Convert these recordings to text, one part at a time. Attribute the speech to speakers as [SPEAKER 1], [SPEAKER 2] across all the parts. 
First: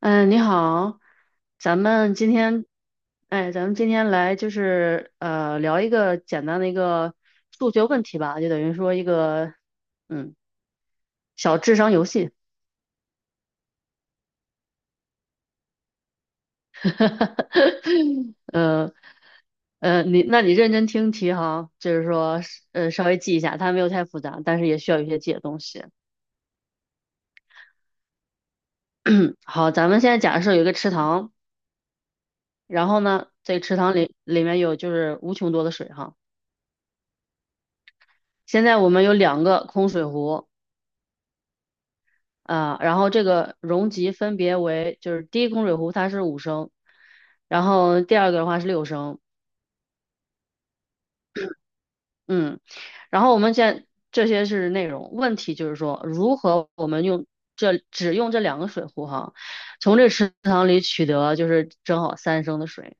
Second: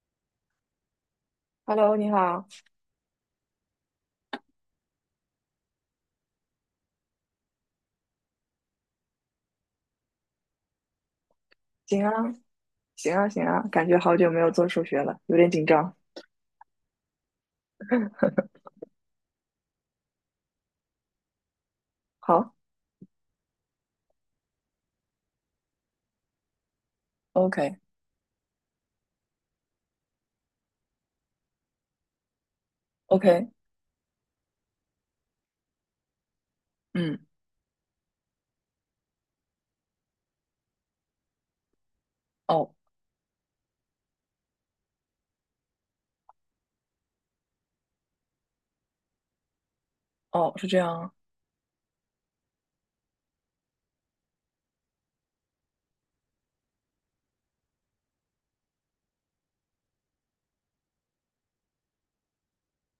[SPEAKER 1] 嗯，你好，咱
[SPEAKER 2] Hello，你
[SPEAKER 1] 们今
[SPEAKER 2] 好，
[SPEAKER 1] 天，哎，咱们今天来就是聊一个简单的一个数学问题吧，就等于说一个嗯小智商
[SPEAKER 2] 行
[SPEAKER 1] 游
[SPEAKER 2] 啊，
[SPEAKER 1] 戏。
[SPEAKER 2] 感觉好久没有做数学了，有点紧张。
[SPEAKER 1] 呃你那你认真听题哈，就是说
[SPEAKER 2] 好
[SPEAKER 1] 稍微记一下，它没有太复杂，但是也需要有一些记的东西。
[SPEAKER 2] ，OK，OK，
[SPEAKER 1] 好，咱们现在假设有一个池塘，然后呢，这个池塘里面有就是无穷多的水哈。
[SPEAKER 2] 嗯，
[SPEAKER 1] 现在我们有两个空水壶，
[SPEAKER 2] 哦，
[SPEAKER 1] 啊、然后这个容积分别为，就是第一供水壶它是五升，然后第二个的话是六升，
[SPEAKER 2] 哦，是这样啊。
[SPEAKER 1] 嗯，然后我们现在这些是内容，问题就是说如何我们用只用这两个水壶哈，从这池塘里取得就是正好三升的水，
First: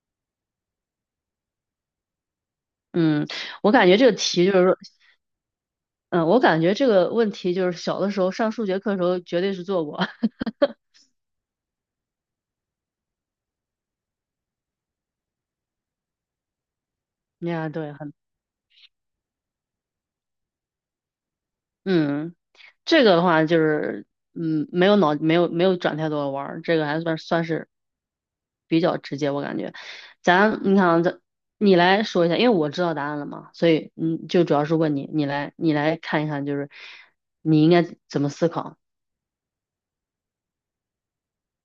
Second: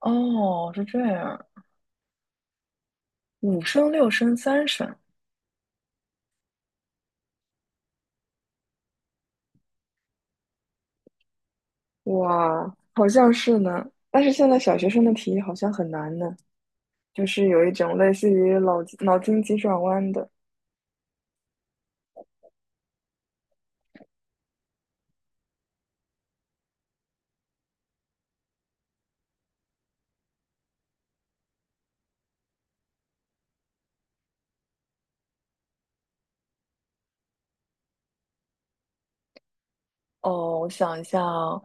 [SPEAKER 2] 哦，是这样，
[SPEAKER 1] 嗯，
[SPEAKER 2] 五
[SPEAKER 1] 我感
[SPEAKER 2] 升、
[SPEAKER 1] 觉这
[SPEAKER 2] 六
[SPEAKER 1] 个
[SPEAKER 2] 升、
[SPEAKER 1] 题就是
[SPEAKER 2] 三
[SPEAKER 1] 说，
[SPEAKER 2] 升，
[SPEAKER 1] 嗯，我感觉这个问题就是小的时候上数学课的时候绝对是做过，
[SPEAKER 2] 哇，好像是呢。但是现在小学生的题好像很难呢，就 是有
[SPEAKER 1] 呀，
[SPEAKER 2] 一
[SPEAKER 1] 对，
[SPEAKER 2] 种类
[SPEAKER 1] 很，
[SPEAKER 2] 似于脑筋急转弯的。
[SPEAKER 1] 嗯。这个的话就是，嗯，没有脑，没有没有转太多的弯儿，这个还算是比较直接，我感觉。你看啊,你来说一下，因为我知道答案了嘛，所以嗯，就主要是问你，你来看一看，就是你应该怎么思考？
[SPEAKER 2] 哦，我想一下啊。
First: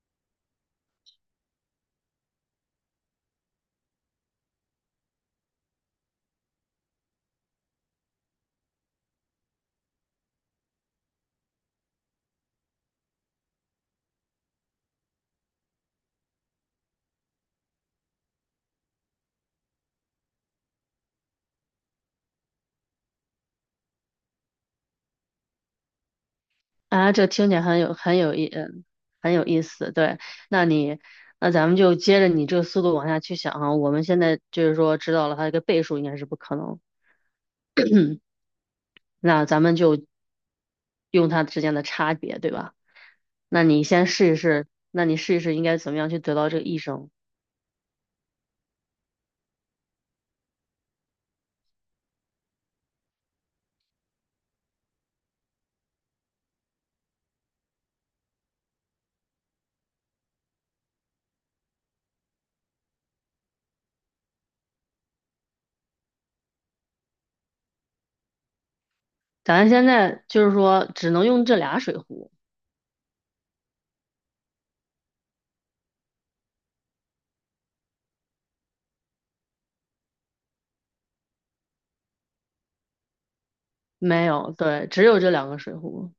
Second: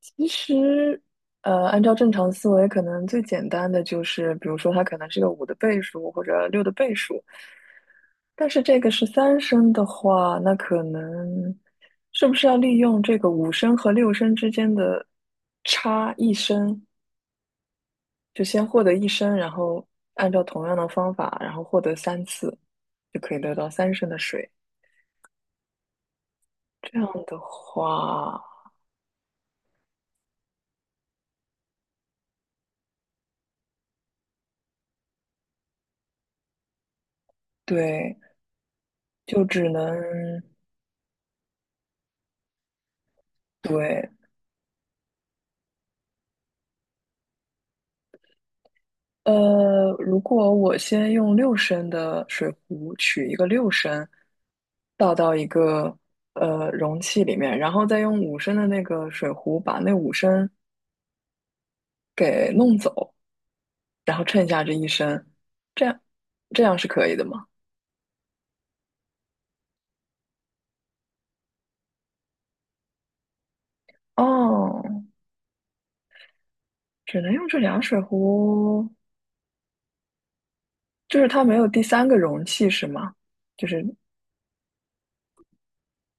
[SPEAKER 2] 其实，按照正常思维，可能最简单的就是，比如说它可能是个五的倍数或者六的倍数。但是这个是三升的话，那可能是不是要利用这个五升和六升之间的差一升，就先获得一升，然后按照同样的方法，然后获得三次，就可以得到三升的水。这样
[SPEAKER 1] 啊？这
[SPEAKER 2] 的
[SPEAKER 1] 听起来很有很有
[SPEAKER 2] 话，
[SPEAKER 1] 意，嗯，很有意思。对，那你那咱们就接着你这个速度往下去想啊。我们现在就是说知道了它这个倍数应该是不可能，
[SPEAKER 2] 对，就
[SPEAKER 1] 那咱
[SPEAKER 2] 只
[SPEAKER 1] 们
[SPEAKER 2] 能。
[SPEAKER 1] 就用它之间的差别，对吧？那你先
[SPEAKER 2] 对，
[SPEAKER 1] 试一试，那你试一试应该怎么样去得到这个益生？
[SPEAKER 2] 如果我先用六升的水壶取一个六升，倒到一个容器里面，然后再用五升的那个水壶把那五升给弄走，然后剩下这一升，这样这样是可以的吗？
[SPEAKER 1] 咱现在就是说只能用这俩水壶，
[SPEAKER 2] 哦，只能用这俩水壶，就是它没有第三个容器是吗？就是
[SPEAKER 1] 没有，对，只有这两个水壶。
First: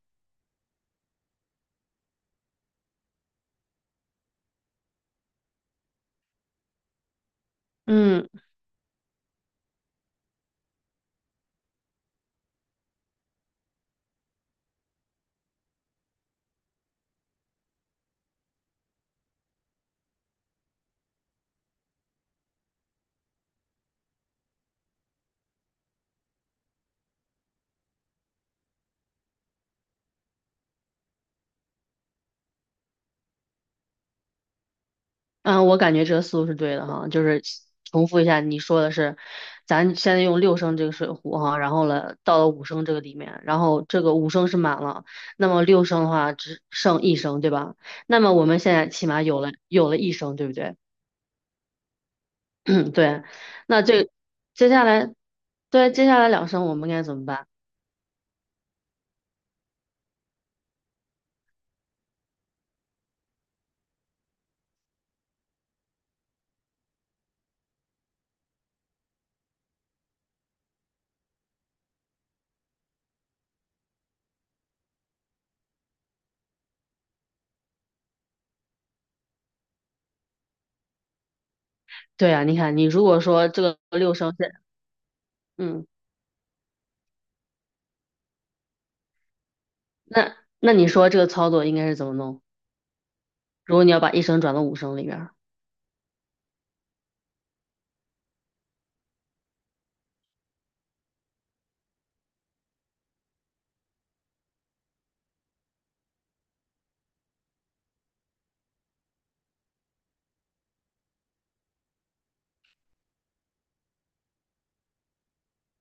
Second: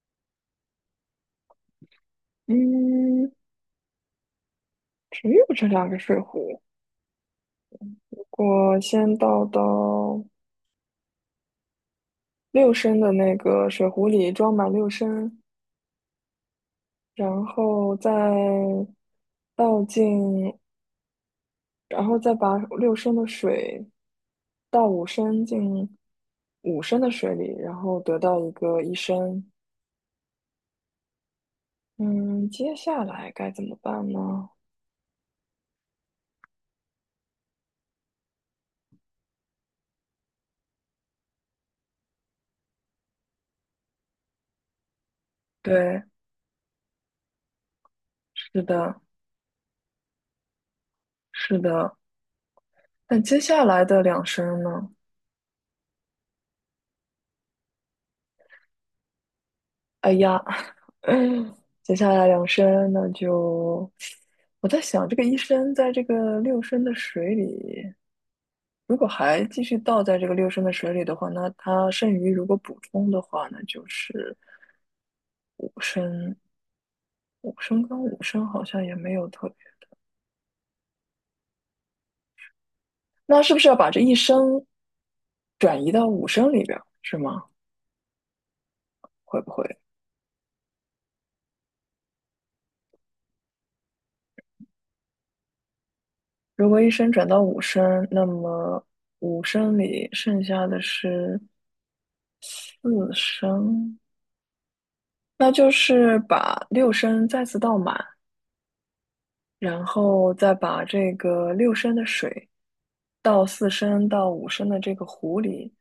[SPEAKER 2] 嗯，只有这两个水壶。
[SPEAKER 1] 嗯
[SPEAKER 2] 我先倒到六升的那个水壶里装满六升，然后再倒进，然后再把六升的水倒五升进五升的水里，然后得到一个一升。嗯，接下来该怎么办呢？
[SPEAKER 1] 嗯，我感觉这个思路是对的哈，就是重复一下你说的是，咱现在用六升这个水壶哈，然后了到了五升这个里面，然后这个五升是满了，那么六升
[SPEAKER 2] 对，
[SPEAKER 1] 的话只剩一升，对吧？那么我们
[SPEAKER 2] 是
[SPEAKER 1] 现在
[SPEAKER 2] 的，
[SPEAKER 1] 起码有了一升，对不对？
[SPEAKER 2] 是的。
[SPEAKER 1] 嗯，
[SPEAKER 2] 那
[SPEAKER 1] 对，
[SPEAKER 2] 接下
[SPEAKER 1] 那
[SPEAKER 2] 来的
[SPEAKER 1] 这
[SPEAKER 2] 两升
[SPEAKER 1] 接下
[SPEAKER 2] 呢？
[SPEAKER 1] 来，对，接下来两声我们该怎么办？
[SPEAKER 2] 哎呀，接下来两升那就，我在想，这个一升在这个六升的水里。如果还继续倒在这个六升的水里的话，那它剩余如果补充的话呢，那就是五升。五升跟五升好像也没有特别，
[SPEAKER 1] 对啊，你看，你如果
[SPEAKER 2] 那
[SPEAKER 1] 说
[SPEAKER 2] 是不
[SPEAKER 1] 这
[SPEAKER 2] 是要
[SPEAKER 1] 个
[SPEAKER 2] 把这一
[SPEAKER 1] 六声是，
[SPEAKER 2] 升转
[SPEAKER 1] 嗯，
[SPEAKER 2] 移到五升里边儿，是吗？会不会？
[SPEAKER 1] 那那你说这个操作应该是怎么弄？如果你要把一声转到五声里边儿。
[SPEAKER 2] 如果一升转到五升，那么五升里剩下的是四升，那就是把六升再次倒满，然后再把这个六升的水倒四升到五升的这个壶里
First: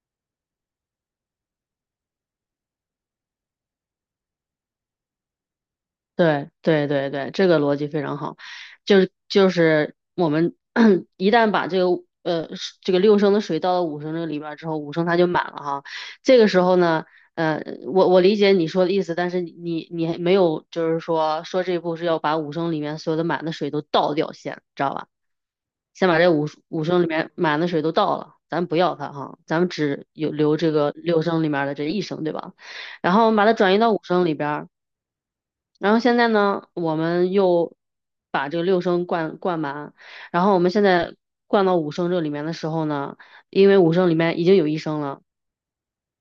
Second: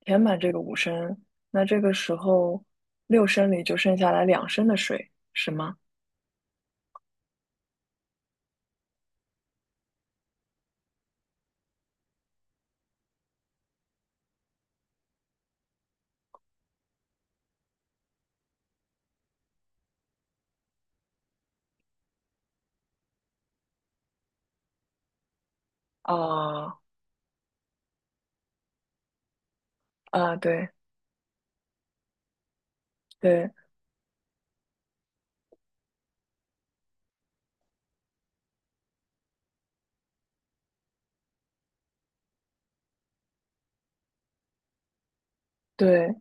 [SPEAKER 2] 填满这个五升，那这个时候六升里就剩下来两升的水，是吗？
[SPEAKER 1] 对对对对，这个逻辑非常好，就是我们 一旦把这个是这个六升的水倒到五升这个里边儿之后，五升它就满了哈。这个时候呢，呃，我理解你说的意思，但是你还没有就是说这一步是要把五升里面所有的满的水都倒掉先，知道吧？先把这五
[SPEAKER 2] 啊，
[SPEAKER 1] 五升里面满的水都倒了，咱不要它哈，咱们只有
[SPEAKER 2] 啊，
[SPEAKER 1] 留
[SPEAKER 2] 对
[SPEAKER 1] 这个六升里面的这一升，对吧？然后我们把
[SPEAKER 2] 对
[SPEAKER 1] 它转移到五升里边儿。然后现在呢，我们又把这个六升灌满，然后我们现在灌到五升这里面的时候呢，因为五升里面已经有一升了，
[SPEAKER 2] 对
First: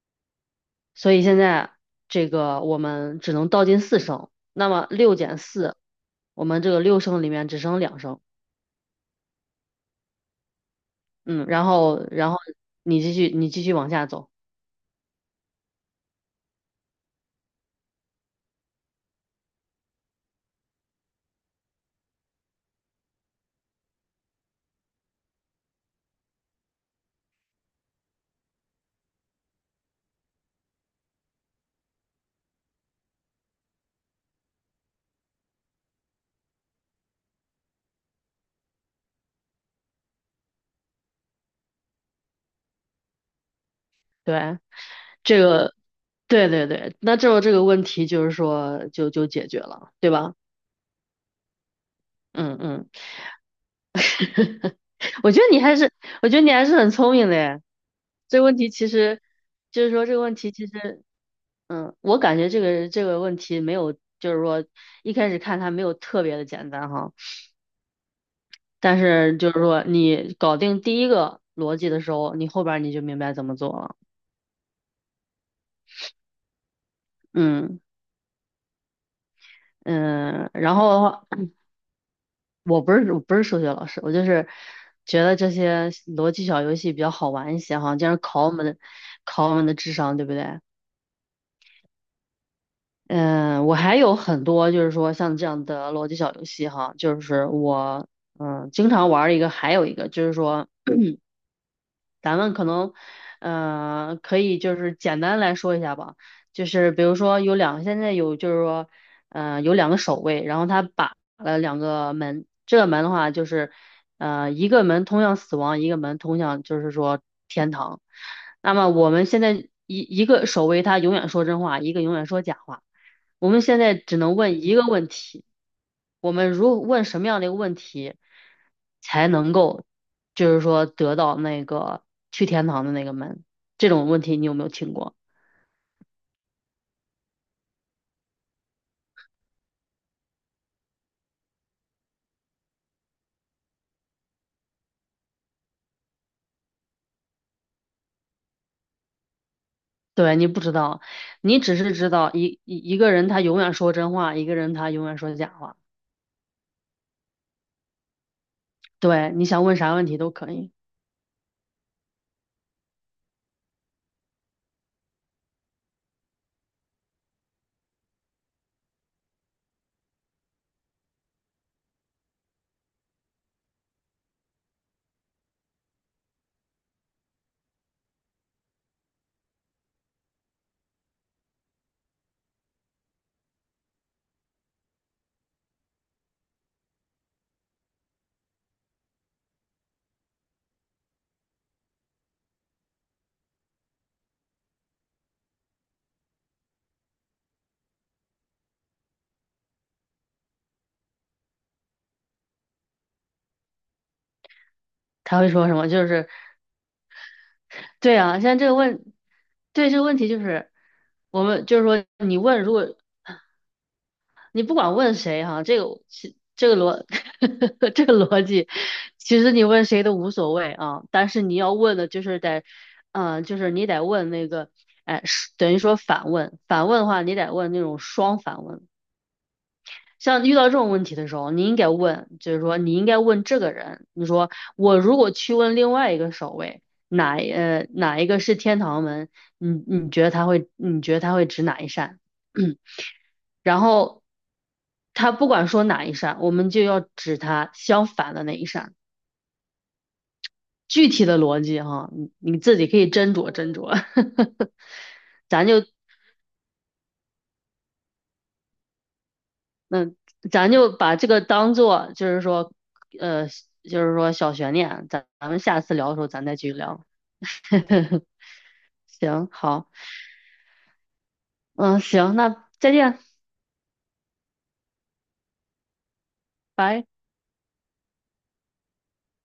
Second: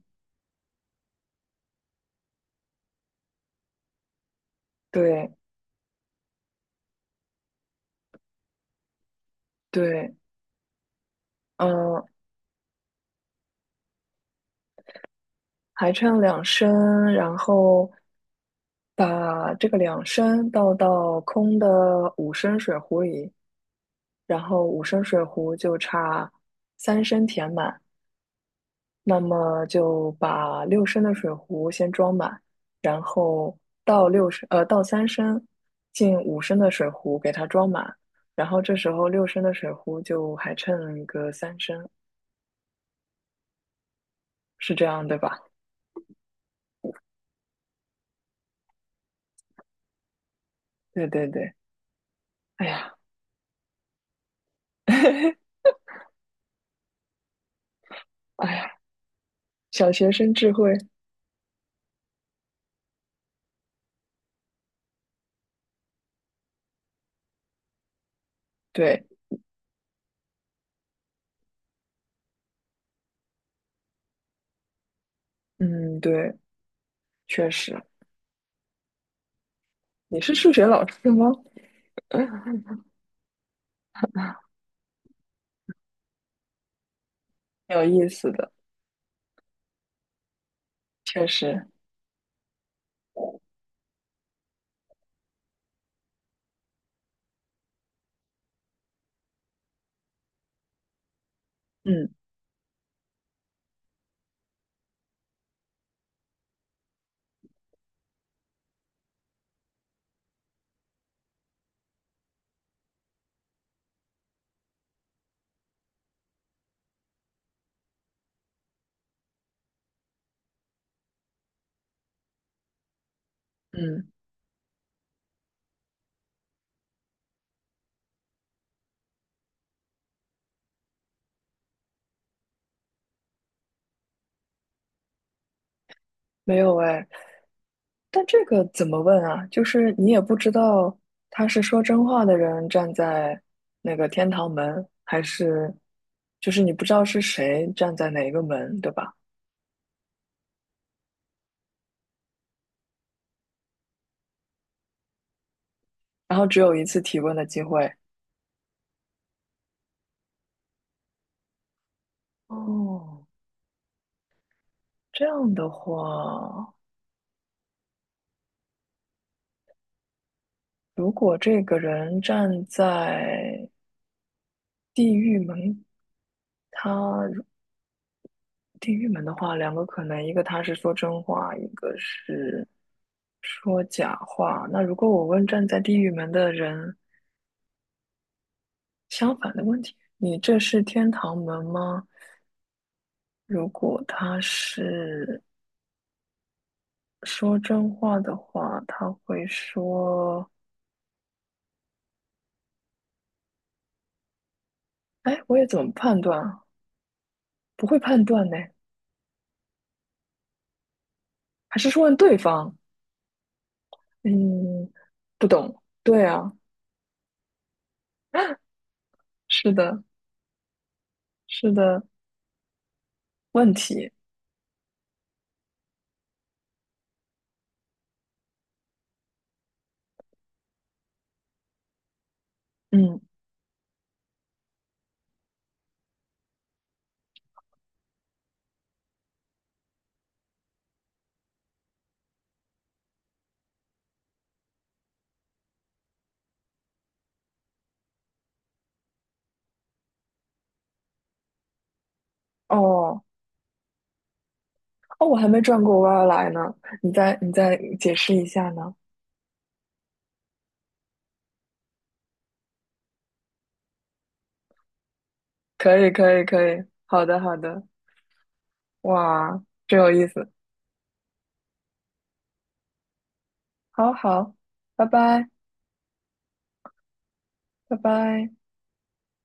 [SPEAKER 1] 所以现在这个我们只能倒进四升。那么六
[SPEAKER 2] 对
[SPEAKER 1] 减四，我们这个六升里面只剩两升。
[SPEAKER 2] 对，
[SPEAKER 1] 嗯，然
[SPEAKER 2] 嗯，
[SPEAKER 1] 后然后你继续往下走，
[SPEAKER 2] 还差两升，然后把这个两升倒到空的五升水壶里，然后五升水壶就差三升填满。那么就把六升的水壶先装满，然后倒三升进五升的水壶给它装满，然后这时候六升的水壶就还剩个三升，
[SPEAKER 1] 对，
[SPEAKER 2] 是这样对吧？
[SPEAKER 1] 这个对对对，那这个问题就是说就解决了，对吧？
[SPEAKER 2] 对对对，
[SPEAKER 1] 嗯
[SPEAKER 2] 哎
[SPEAKER 1] 嗯。
[SPEAKER 2] 呀，
[SPEAKER 1] 我觉得 你还是，我觉得你还是很聪明的耶。这个
[SPEAKER 2] 哎
[SPEAKER 1] 问题
[SPEAKER 2] 呀，
[SPEAKER 1] 其实，就
[SPEAKER 2] 小
[SPEAKER 1] 是说
[SPEAKER 2] 学
[SPEAKER 1] 这个
[SPEAKER 2] 生
[SPEAKER 1] 问题
[SPEAKER 2] 智
[SPEAKER 1] 其
[SPEAKER 2] 慧，
[SPEAKER 1] 实，嗯，我感觉这个问题没有，就是说一开始看它没有特别的简单哈，但
[SPEAKER 2] 对，
[SPEAKER 1] 是就是说你搞定第一个逻辑的时候，你后边儿你就明白怎么做了。
[SPEAKER 2] 嗯，对，确
[SPEAKER 1] 嗯
[SPEAKER 2] 实。你是
[SPEAKER 1] 嗯，
[SPEAKER 2] 数学
[SPEAKER 1] 然
[SPEAKER 2] 老
[SPEAKER 1] 后的
[SPEAKER 2] 师
[SPEAKER 1] 话，
[SPEAKER 2] 吗？
[SPEAKER 1] 我不是数学老师，我就是觉得这些逻辑小游戏比较好玩一 些
[SPEAKER 2] 有
[SPEAKER 1] 哈，这
[SPEAKER 2] 意
[SPEAKER 1] 样
[SPEAKER 2] 思的，
[SPEAKER 1] 考我们的智商，对不对？
[SPEAKER 2] 确实，
[SPEAKER 1] 嗯，我还有很多，就是说像这样的逻辑小游戏哈，就是我经常玩儿一个，还有一个就是说
[SPEAKER 2] 嗯
[SPEAKER 1] 咱们可能，可以就是简单来说一下吧，就是比如说有两，现在有就是说，有两个守卫，然后他把了两个门，这个门的话就是，一个门通向死亡，一个门通向就是说天堂。那么我们现在一个守卫他永远说真话，一个永远说假话，我们现在
[SPEAKER 2] 嗯。
[SPEAKER 1] 只能问一个问题，我们如问什么样的一个问题？才能够，就是说得到那个去天堂的那个门？这种问题你有没有听过？
[SPEAKER 2] 没有哎，但这个怎么问啊？就是你也不知道他是说真话的人站在那个天堂门，还是就是你不知道是谁站在哪一个门，对吧？
[SPEAKER 1] 对，你不知道，你只是知道一个人他永远说真话，一个人他永远说假话。
[SPEAKER 2] 然后只有一次提问的机会。
[SPEAKER 1] 对，你想问啥问题都可以。
[SPEAKER 2] 哦，这样的话，如果这个人站在地狱门，他如地狱门的话，两个可能，一个他是说真话，一个是说假话。那如果我问站在地狱门的人，相反的问题，你这是天堂门吗？如果他是说真话的话，他会说：
[SPEAKER 1] 他
[SPEAKER 2] “哎，
[SPEAKER 1] 会
[SPEAKER 2] 我也
[SPEAKER 1] 说什
[SPEAKER 2] 怎
[SPEAKER 1] 么？
[SPEAKER 2] 么
[SPEAKER 1] 就
[SPEAKER 2] 判
[SPEAKER 1] 是，
[SPEAKER 2] 断啊，不会
[SPEAKER 1] 对
[SPEAKER 2] 判
[SPEAKER 1] 啊，现
[SPEAKER 2] 断呢？
[SPEAKER 1] 在这个问，对这个问题就是，我们
[SPEAKER 2] 还
[SPEAKER 1] 就是
[SPEAKER 2] 是
[SPEAKER 1] 说，
[SPEAKER 2] 问对
[SPEAKER 1] 你问，如
[SPEAKER 2] 方？
[SPEAKER 1] 果你不
[SPEAKER 2] 嗯，
[SPEAKER 1] 管问谁
[SPEAKER 2] 不
[SPEAKER 1] 哈、这
[SPEAKER 2] 懂。
[SPEAKER 1] 个
[SPEAKER 2] 对
[SPEAKER 1] 其
[SPEAKER 2] 啊，
[SPEAKER 1] 这个逻 这个逻辑，其实你
[SPEAKER 2] 是
[SPEAKER 1] 问
[SPEAKER 2] 的，
[SPEAKER 1] 谁都无所谓啊。但是你
[SPEAKER 2] 是
[SPEAKER 1] 要问
[SPEAKER 2] 的，
[SPEAKER 1] 的就是得，嗯、就是
[SPEAKER 2] 问
[SPEAKER 1] 你得
[SPEAKER 2] 题。
[SPEAKER 1] 问那个，哎，是等于说反问，反问的话，你得问那种双反问。像遇到这种问题的时候，你应该问，就是说你应该
[SPEAKER 2] 嗯，
[SPEAKER 1] 问这个人，你说我如果去问另外一个守卫，哪一个是天堂门，你觉得他会指哪一扇？然后他不管说哪一扇，我们就要指他相反的那一扇。具体的逻辑哈，你你自己可以
[SPEAKER 2] 哦，
[SPEAKER 1] 斟酌斟酌。
[SPEAKER 2] 哦，我还 没
[SPEAKER 1] 咱
[SPEAKER 2] 转
[SPEAKER 1] 就
[SPEAKER 2] 过弯儿来呢，你再你再解释一下呢？
[SPEAKER 1] 嗯，咱就把这个当做就是说，呃，就是说小悬念，咱们下次
[SPEAKER 2] 可
[SPEAKER 1] 聊
[SPEAKER 2] 以，
[SPEAKER 1] 的时候
[SPEAKER 2] 可以，
[SPEAKER 1] 咱再
[SPEAKER 2] 可
[SPEAKER 1] 继续
[SPEAKER 2] 以。
[SPEAKER 1] 聊。
[SPEAKER 2] 好的，好的。
[SPEAKER 1] 行，
[SPEAKER 2] 哇，
[SPEAKER 1] 好，
[SPEAKER 2] 真有意思。
[SPEAKER 1] 嗯，行，那再见，
[SPEAKER 2] 好好，拜拜。”
[SPEAKER 1] 拜。
[SPEAKER 2] 拜拜。